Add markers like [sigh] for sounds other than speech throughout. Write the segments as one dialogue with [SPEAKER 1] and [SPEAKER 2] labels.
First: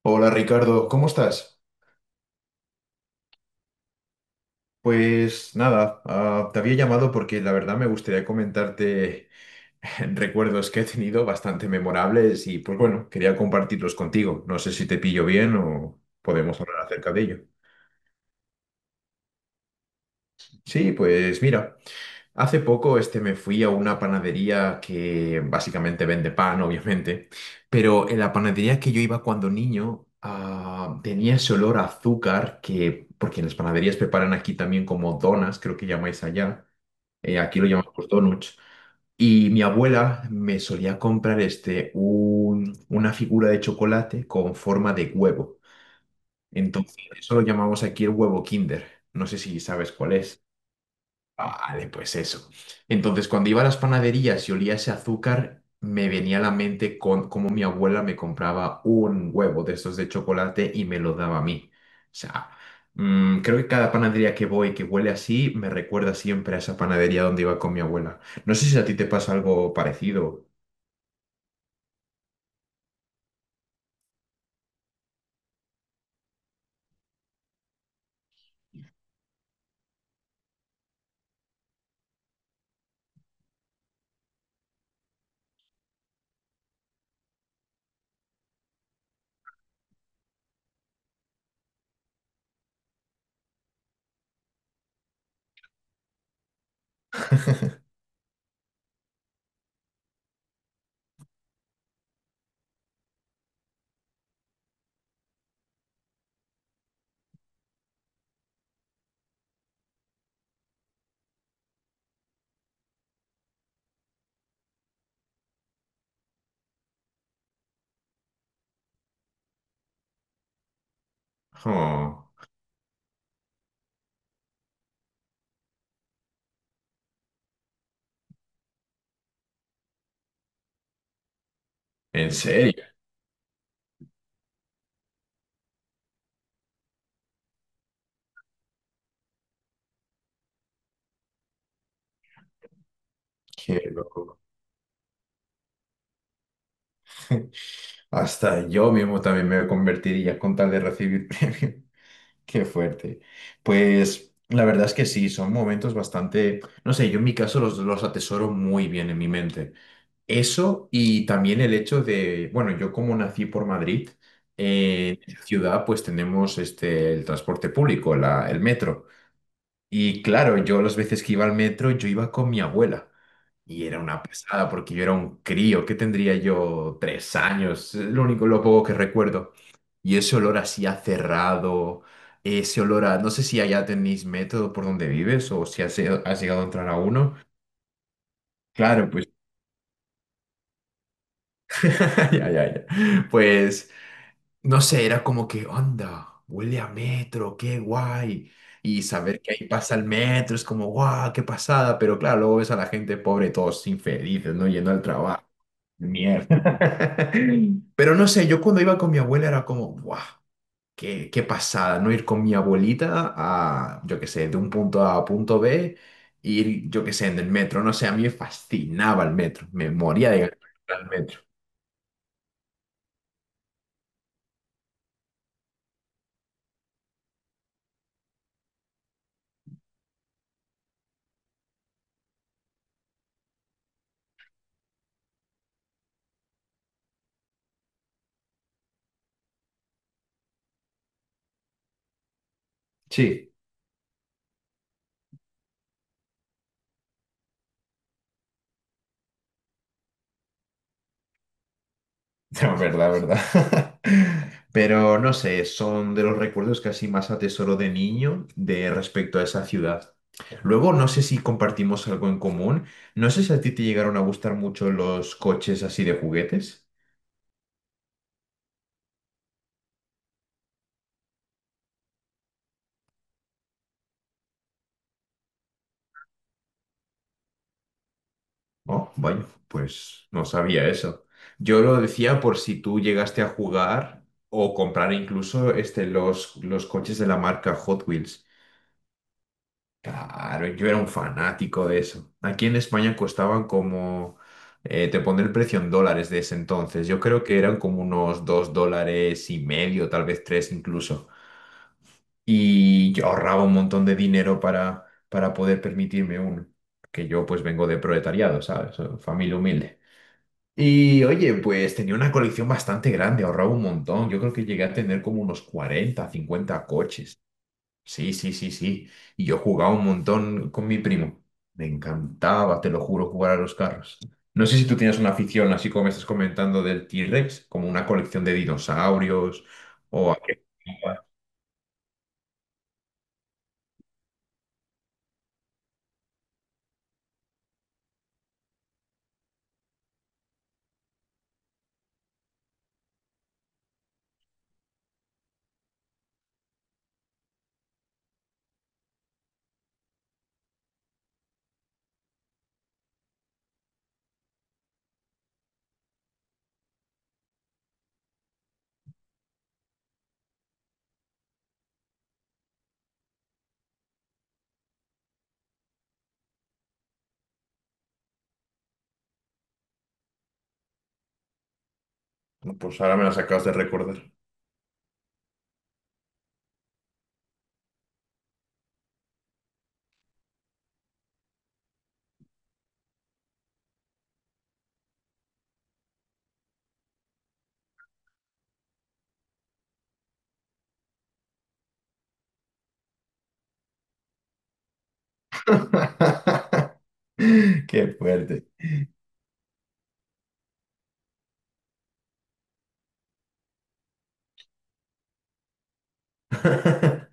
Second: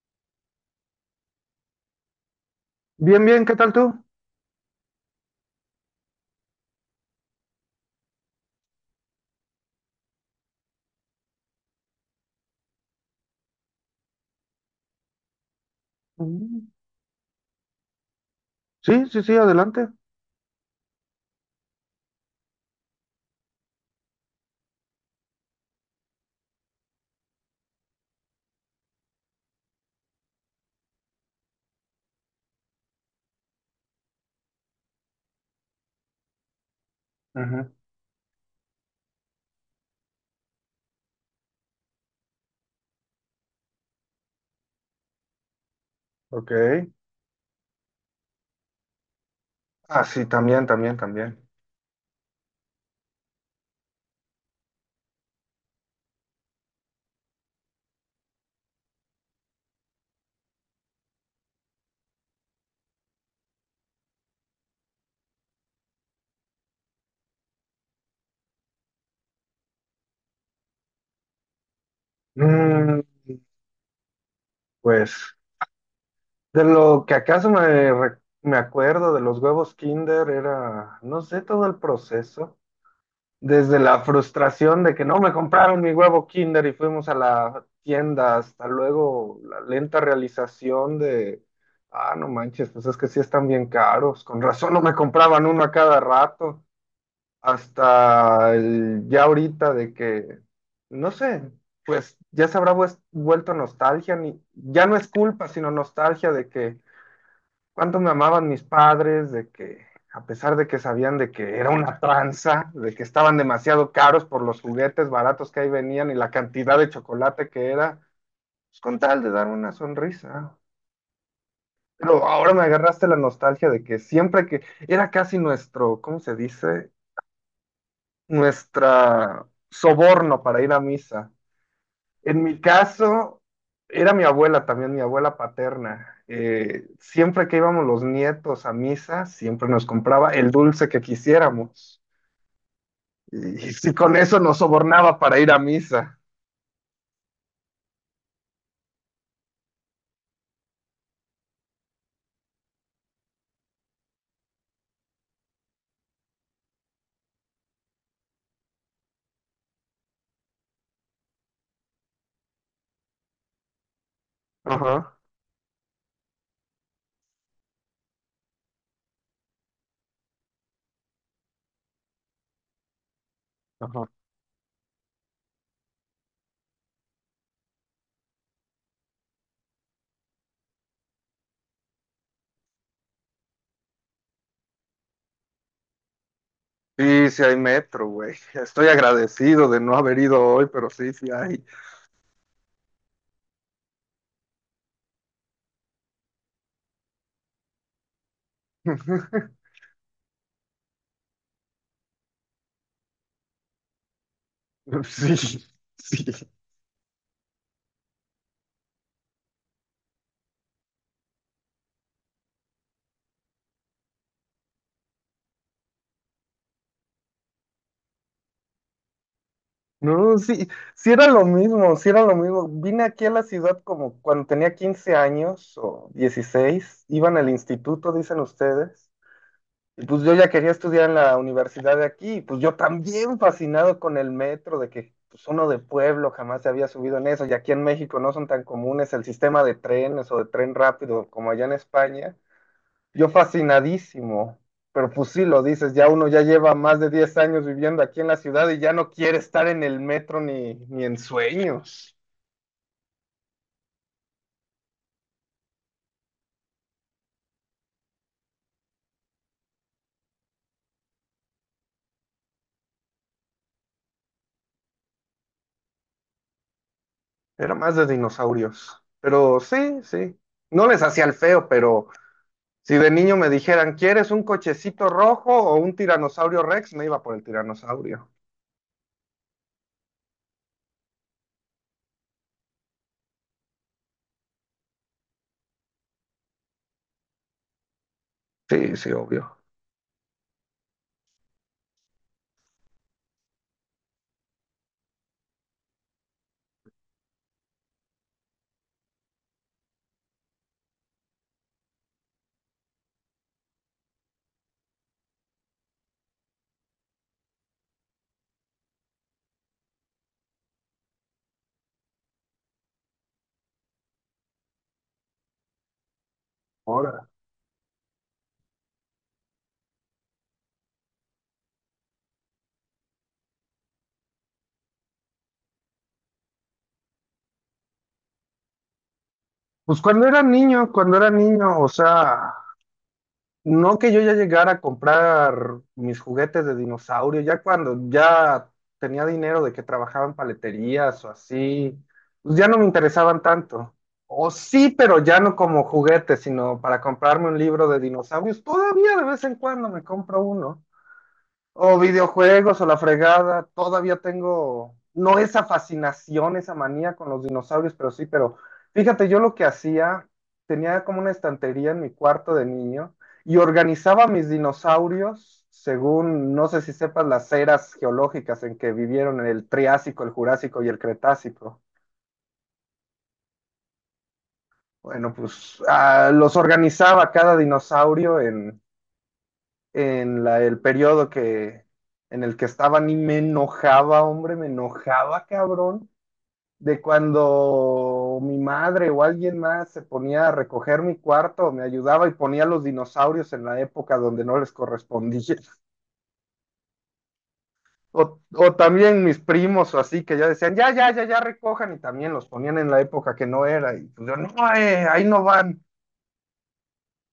[SPEAKER 1] Hola Ricardo, ¿cómo estás?
[SPEAKER 2] Bien, bien, ¿qué tal tú?
[SPEAKER 1] Pues nada, te había llamado porque la verdad me gustaría comentarte [laughs] recuerdos que he tenido bastante memorables y pues bueno, quería compartirlos contigo. No sé si te pillo bien o podemos
[SPEAKER 2] Mm.
[SPEAKER 1] hablar acerca de ello.
[SPEAKER 2] Sí, sí, sí, adelante.
[SPEAKER 1] Sí, pues mira. Hace poco me fui a una panadería que básicamente vende pan, obviamente, pero en la panadería que yo iba cuando niño tenía ese olor a azúcar que, porque en las panaderías preparan aquí también como donas, creo que llamáis allá, aquí lo
[SPEAKER 2] Ujú.
[SPEAKER 1] llamamos donuts, y mi abuela me solía comprar una figura de chocolate con forma de huevo.
[SPEAKER 2] Ok.
[SPEAKER 1] Entonces, eso lo llamamos aquí el huevo Kinder. No sé si sabes
[SPEAKER 2] Ah,
[SPEAKER 1] cuál
[SPEAKER 2] sí,
[SPEAKER 1] es.
[SPEAKER 2] también, también, también.
[SPEAKER 1] Vale, pues eso. Entonces, cuando iba a las panaderías y olía ese azúcar, me venía a la mente con, cómo mi abuela me compraba un huevo de estos de chocolate y me lo daba a mí. O sea, creo que cada panadería que voy que huele así me recuerda siempre a esa panadería donde iba con mi abuela. No sé si a ti te pasa algo parecido.
[SPEAKER 2] Mm, pues, de lo que acaso me acuerdo de los huevos Kinder era, no sé, todo el proceso. Desde la frustración de que no me compraron mi huevo Kinder y fuimos a la tienda, hasta luego la lenta realización de, ah, no manches, pues es que sí están bien caros, con razón no me compraban uno a cada rato. Hasta ya ahorita de que, no sé, pues ya se habrá vuelto nostalgia, ni, ya no es culpa, sino nostalgia de que cuánto me amaban mis padres, de que a pesar de que sabían de que era una tranza, de que estaban demasiado caros por los juguetes baratos que ahí venían y la cantidad de chocolate que era, pues con tal de dar una sonrisa. Pero
[SPEAKER 1] Oh,
[SPEAKER 2] ahora me agarraste la nostalgia de que siempre que era casi nuestro, ¿cómo se dice? Nuestra soborno para ir a misa.
[SPEAKER 1] ¿en
[SPEAKER 2] En mi
[SPEAKER 1] serio?
[SPEAKER 2] caso, era mi abuela también, mi abuela paterna. Siempre que íbamos los nietos a misa, siempre nos compraba el dulce que quisiéramos. Y, [laughs] y
[SPEAKER 1] Qué
[SPEAKER 2] si con
[SPEAKER 1] loco.
[SPEAKER 2] eso nos sobornaba para ir a misa.
[SPEAKER 1] [laughs] Hasta yo mismo también me convertiría con tal de recibir [laughs] premio. Qué fuerte. Pues la verdad es que sí, son momentos bastante, no sé, yo en mi caso los atesoro muy bien en mi mente. Eso y también el hecho de, bueno, yo como nací por Madrid,
[SPEAKER 2] Ajá,
[SPEAKER 1] en la ciudad pues tenemos el transporte público, el metro. Y claro, yo las veces que iba al metro, yo iba con mi abuela. Y era
[SPEAKER 2] ajá.
[SPEAKER 1] una pasada porque yo era un crío, que tendría yo 3 años, es lo único, lo poco que recuerdo. Y ese olor así a cerrado, ese olor a, no sé si allá tenéis método por donde vives o si has llegado a entrar a
[SPEAKER 2] Sí,
[SPEAKER 1] uno.
[SPEAKER 2] sí hay metro, güey. Estoy
[SPEAKER 1] Claro, pues,
[SPEAKER 2] agradecido de no haber ido hoy, pero sí, sí hay.
[SPEAKER 1] [laughs] ya, ya, ya. Pues no sé, era como que, onda, huele a metro, qué guay. Y saber que ahí
[SPEAKER 2] [laughs]
[SPEAKER 1] pasa el metro es como, guau, qué pasada. Pero claro, luego ves a la gente pobre, todos infelices, ¿no? Yendo al
[SPEAKER 2] Sí,
[SPEAKER 1] trabajo.
[SPEAKER 2] sí.
[SPEAKER 1] Mierda. [laughs] Pero no sé, yo cuando iba con mi abuela era como, guau, qué pasada, ¿no? Ir con mi abuelita a, yo qué sé, de un punto A a punto B, ir, yo qué sé, en el metro. No sé, a mí me fascinaba el metro, me moría
[SPEAKER 2] No,
[SPEAKER 1] de ganas
[SPEAKER 2] sí,
[SPEAKER 1] de ir al
[SPEAKER 2] sí era
[SPEAKER 1] metro.
[SPEAKER 2] lo mismo, sí era lo mismo. Vine aquí a la ciudad como cuando tenía 15 años o 16. Iban al instituto, dicen ustedes, y pues yo ya quería estudiar en la universidad de aquí, y pues yo también fascinado con el metro, de que pues uno de pueblo jamás se había subido en eso, y aquí en México no son tan comunes el sistema de trenes o de tren rápido como allá en España. Yo
[SPEAKER 1] Sí.
[SPEAKER 2] fascinadísimo, pero pues sí lo dices, ya uno ya lleva más de 10 años viviendo aquí en la ciudad y ya no quiere estar en el metro ni en sueños.
[SPEAKER 1] [laughs] No, verdad, verdad. [laughs] Pero no sé, son de los recuerdos que así más atesoro de niño de respecto a esa ciudad. Luego, no sé si compartimos algo en común. No sé si a ti te llegaron a gustar mucho los coches así de juguetes.
[SPEAKER 2] Era más de dinosaurios. Pero sí, sí. No les hacía el feo, pero si de niño me dijeran, ¿quieres un cochecito rojo o un tiranosaurio Rex? Me iba por el tiranosaurio.
[SPEAKER 1] Oh, vaya, pues no sabía eso. Yo lo decía por si tú llegaste a jugar o comprar incluso los coches de la marca Hot Wheels.
[SPEAKER 2] Sí, sí, obvio.
[SPEAKER 1] Claro, yo era un fanático de eso. Aquí en España costaban como, te pondré el precio en dólares de ese entonces. Yo creo que eran como unos $2,50, tal vez tres incluso. Y yo ahorraba un montón de dinero para poder permitirme uno. Que yo pues vengo de proletariado, ¿sabes? Familia humilde. Y oye, pues tenía una colección bastante grande, ahorraba un montón. Yo creo que llegué a tener como unos 40, 50
[SPEAKER 2] Ahora.
[SPEAKER 1] coches. Sí, sí, sí, sí. Y yo jugaba un montón con mi primo. Me encantaba, te lo juro, jugar a los carros. No sé si tú tienes una afición, así como me estás comentando del T-Rex, como una colección de dinosaurios
[SPEAKER 2] Pues
[SPEAKER 1] o [laughs]
[SPEAKER 2] cuando era niño, o sea, no que yo ya llegara a comprar mis juguetes de dinosaurio, ya cuando ya tenía dinero de que trabajaba en paleterías o así, pues ya no me interesaban tanto. O sí, pero ya no como juguetes, sino para comprarme un libro de dinosaurios. Todavía de vez en cuando me compro uno. O videojuegos o la fregada, todavía tengo, no esa fascinación, esa manía con los dinosaurios, pero sí, pero fíjate, yo lo que hacía, tenía como una estantería en mi cuarto de niño y organizaba mis dinosaurios según, no sé si sepas, las eras geológicas en que vivieron en el Triásico, el Jurásico y el Cretácico.
[SPEAKER 1] Pues ahora me las acabas de recordar.
[SPEAKER 2] Bueno, pues los organizaba cada dinosaurio en el periodo que, en el que estaban y me enojaba, hombre, me enojaba, cabrón, de cuando mi madre o alguien más se ponía a recoger mi cuarto, me ayudaba y ponía los dinosaurios en la época donde no les correspondía. [laughs]
[SPEAKER 1] [laughs] Qué
[SPEAKER 2] O,
[SPEAKER 1] fuerte.
[SPEAKER 2] o también mis primos o así que ya decían, ya, ya, ya, ya recojan y también los ponían en la época que no era. Y pues yo, no, ahí no van.
[SPEAKER 1] [laughs]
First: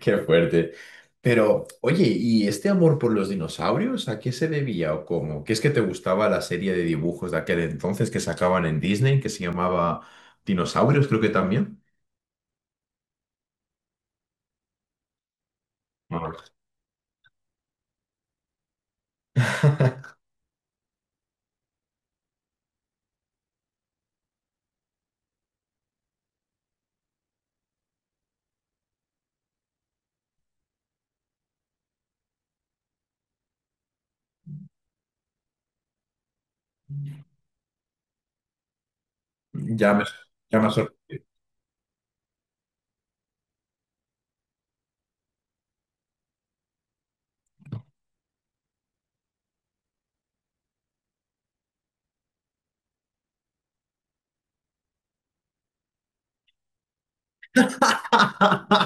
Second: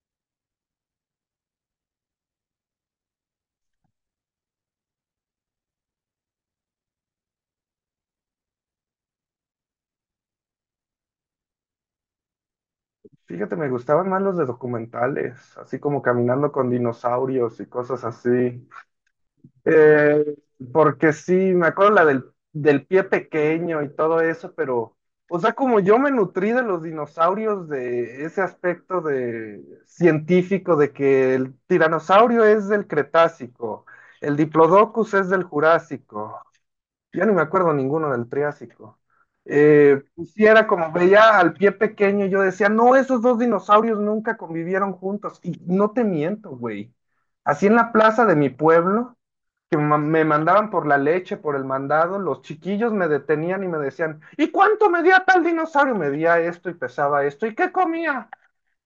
[SPEAKER 1] Qué fuerte. Pero, oye, ¿y este amor por los dinosaurios a qué se debía o cómo? ¿Qué es que te gustaba la serie de dibujos de aquel entonces que sacaban en Disney, que se llamaba Dinosaurios, creo que también?
[SPEAKER 2] Fíjate, me gustaban más los de documentales, así como
[SPEAKER 1] No,
[SPEAKER 2] caminando con dinosaurios y cosas así.
[SPEAKER 1] [laughs]
[SPEAKER 2] Eh, Porque sí, me acuerdo la del pie pequeño y todo eso, pero, o sea, como yo me nutrí de los dinosaurios, de ese aspecto de científico, de que el tiranosaurio es del Cretácico, el Diplodocus es del Jurásico, ya ni me acuerdo ninguno del Triásico.
[SPEAKER 1] Ya me,
[SPEAKER 2] Pues sí,
[SPEAKER 1] ya
[SPEAKER 2] era
[SPEAKER 1] me
[SPEAKER 2] como
[SPEAKER 1] sor-
[SPEAKER 2] veía al pie pequeño, yo decía, no, esos dos dinosaurios nunca convivieron juntos, y no te miento, güey. Así en la plaza de mi pueblo que me mandaban por la leche, por el mandado, los chiquillos me detenían y me decían, ¿y cuánto medía tal dinosaurio? Medía esto y pesaba esto, ¿y qué comía?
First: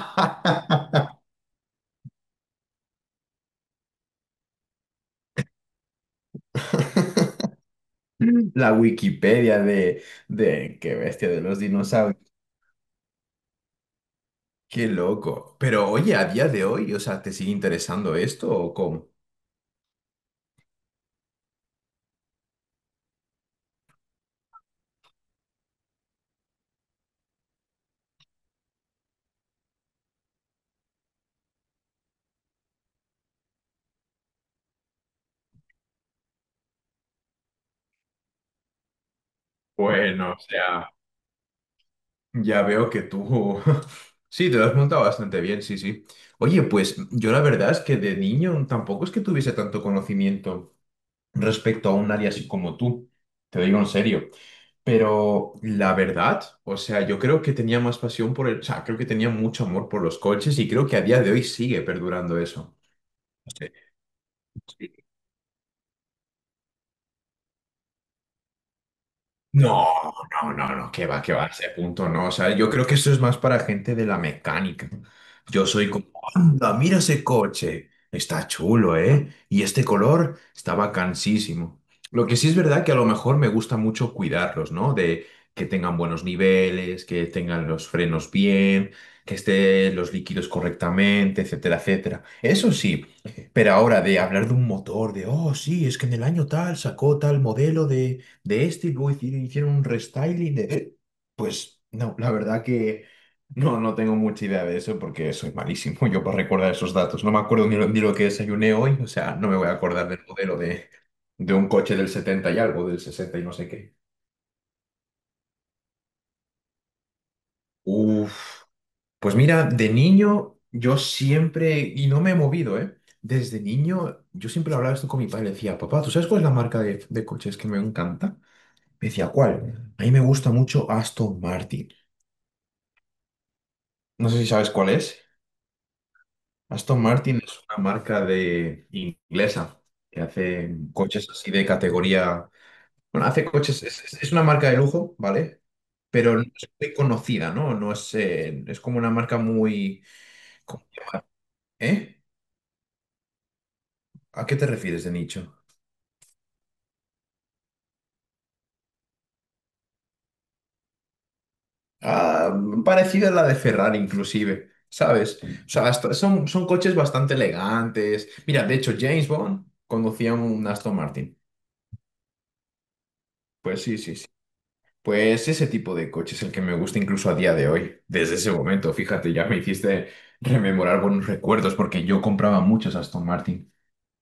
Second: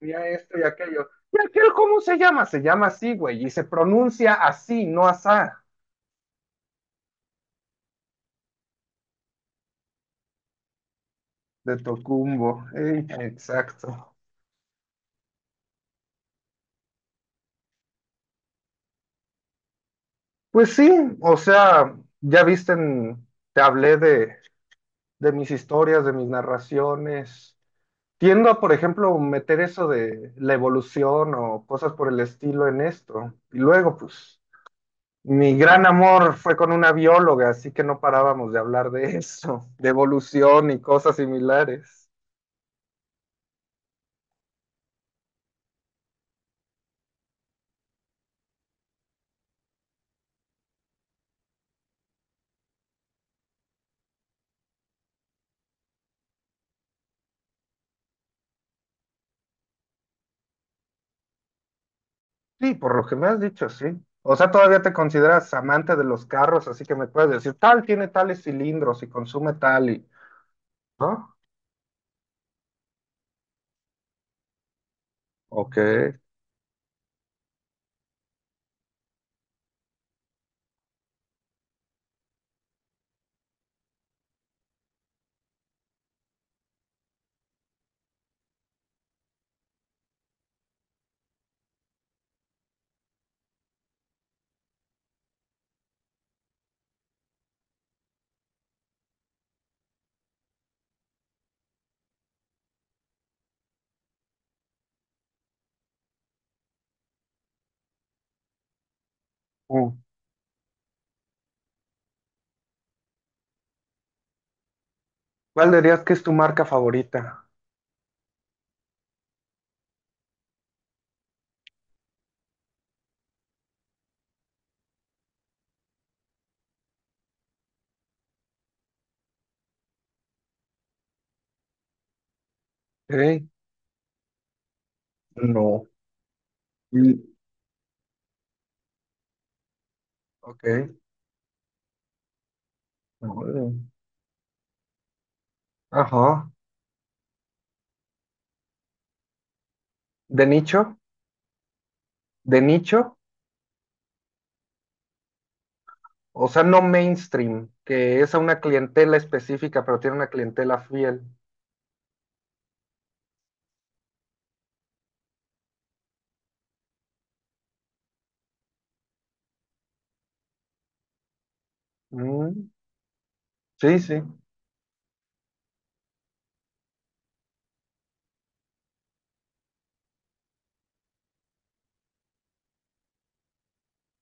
[SPEAKER 2] Comía esto y aquello. ¿Y aquel cómo se llama? Se llama así, güey, y se pronuncia así, no asá,
[SPEAKER 1] La Wikipedia de qué bestia de los
[SPEAKER 2] de
[SPEAKER 1] dinosaurios.
[SPEAKER 2] Tocumbo. Ey, exacto.
[SPEAKER 1] Qué loco. Pero oye, a día de hoy, o sea, ¿te sigue interesando esto o cómo?
[SPEAKER 2] Pues sí, o sea, ya viste, te hablé de mis historias, de mis narraciones, tiendo a, por ejemplo, meter eso de la evolución o cosas por el estilo en esto. Y luego, pues, mi gran amor fue con una bióloga, así que no parábamos de hablar de [laughs] eso, de
[SPEAKER 1] Bueno, o
[SPEAKER 2] evolución y
[SPEAKER 1] sea.
[SPEAKER 2] cosas similares.
[SPEAKER 1] Ya veo que tú... [laughs] Sí, te lo has montado bastante bien, sí, sí. Oye, pues yo la verdad es que de niño tampoco es que tuviese tanto conocimiento respecto a un área así como tú, te lo digo en serio. Pero la verdad, o sea, yo creo que tenía más pasión por el... O sea, creo que tenía mucho amor por los coches y creo que a día de hoy sigue perdurando
[SPEAKER 2] Sí,
[SPEAKER 1] eso.
[SPEAKER 2] por lo que me has
[SPEAKER 1] No,
[SPEAKER 2] dicho, sí. O sea, todavía te consideras amante de los carros, así que me puedes decir, tal tiene tales cilindros y consume
[SPEAKER 1] no,
[SPEAKER 2] tal y...
[SPEAKER 1] no, no, no, que
[SPEAKER 2] ¿No?
[SPEAKER 1] va, a ese punto no. O sea, yo creo que eso es más para gente de la mecánica. Yo
[SPEAKER 2] Ok.
[SPEAKER 1] soy como, anda, mira ese coche, está chulo, ¿eh? Y este color está bacanísimo. Lo que sí es verdad que a lo mejor me gusta mucho cuidarlos, ¿no? De que tengan buenos niveles, que tengan los frenos bien, que estén los líquidos correctamente, etcétera, etcétera. Eso sí, pero ahora de hablar de un motor, de, oh, sí, es que en el año tal sacó tal modelo de este y luego hicieron un restyling de... Pues no, la verdad que no, no tengo mucha idea de eso porque soy malísimo yo para recordar esos datos. No me acuerdo ni lo que desayuné hoy, o sea, no me voy a
[SPEAKER 2] Mm.
[SPEAKER 1] acordar del modelo de un coche del 70 y algo, del 60 y no sé qué.
[SPEAKER 2] ¿Cuál dirías que es tu marca favorita?
[SPEAKER 1] Uf, pues mira, de niño yo siempre, y no me he movido, ¿eh? Desde niño yo siempre hablaba esto con mi padre, le decía, papá, ¿tú sabes cuál es la marca de coches que me encanta? Me decía, ¿cuál? A mí me gusta mucho Aston Martin.
[SPEAKER 2] Ok.
[SPEAKER 1] No sé si sabes cuál es.
[SPEAKER 2] No.
[SPEAKER 1] Aston
[SPEAKER 2] Mm.
[SPEAKER 1] Martin es una marca de inglesa que
[SPEAKER 2] Ok.
[SPEAKER 1] hace coches así de categoría. Bueno, hace
[SPEAKER 2] No.
[SPEAKER 1] coches, es una marca de lujo, ¿vale? Pero no
[SPEAKER 2] Ajá.
[SPEAKER 1] es muy conocida, ¿no? No es como una marca muy.
[SPEAKER 2] De
[SPEAKER 1] co-
[SPEAKER 2] nicho,
[SPEAKER 1] ¿Eh?
[SPEAKER 2] de nicho,
[SPEAKER 1] ¿A qué te refieres de nicho?
[SPEAKER 2] o sea, no mainstream, que es a una clientela específica, pero tiene una clientela fiel.
[SPEAKER 1] Ah, parecida a la de Ferrari, inclusive, ¿sabes? O sea, son coches bastante elegantes. Mira, de hecho, James Bond conducía un Aston Martin.
[SPEAKER 2] Mm,
[SPEAKER 1] Pues sí,
[SPEAKER 2] sí,
[SPEAKER 1] sí,
[SPEAKER 2] sí.
[SPEAKER 1] sí. Pues ese tipo de coche es el que me gusta incluso a día de hoy. Desde ese momento, fíjate, ya me hiciste rememorar buenos recuerdos porque yo compraba muchos Aston Martin.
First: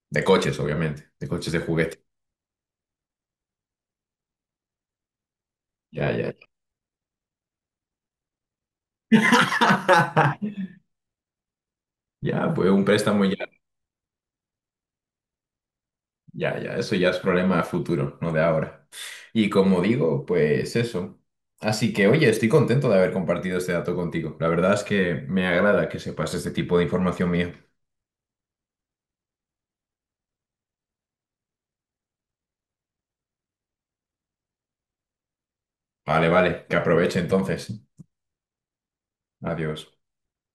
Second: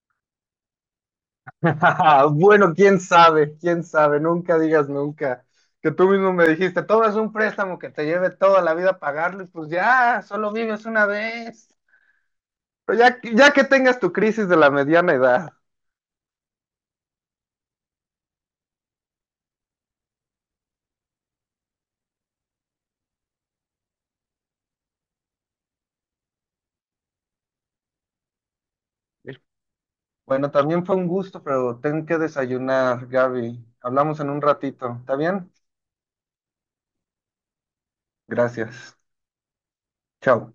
[SPEAKER 1] De coches, obviamente. De coches de juguete.
[SPEAKER 2] [laughs] Bueno, quién sabe, nunca digas nunca. Que tú
[SPEAKER 1] Ya,
[SPEAKER 2] mismo
[SPEAKER 1] ya.
[SPEAKER 2] me dijiste, todo es un préstamo que te lleve toda la vida a pagarlo, y pues ya, solo
[SPEAKER 1] [laughs]
[SPEAKER 2] vives una vez.
[SPEAKER 1] Ya, pues un
[SPEAKER 2] Pero ya,
[SPEAKER 1] préstamo ya.
[SPEAKER 2] ya que tengas tu crisis de la mediana edad.
[SPEAKER 1] Ya, ya. Eso ya es problema futuro, no de ahora. Y como digo, pues eso. Así que, oye, estoy contento de haber compartido este dato contigo. La verdad es que me agrada que sepas este tipo de información mía.
[SPEAKER 2] Bueno, también fue un gusto, pero tengo que desayunar, Gaby. Hablamos en un ratito, ¿está bien?
[SPEAKER 1] Vale, vale. Que aproveche entonces.
[SPEAKER 2] Gracias.
[SPEAKER 1] Adiós.
[SPEAKER 2] Chao.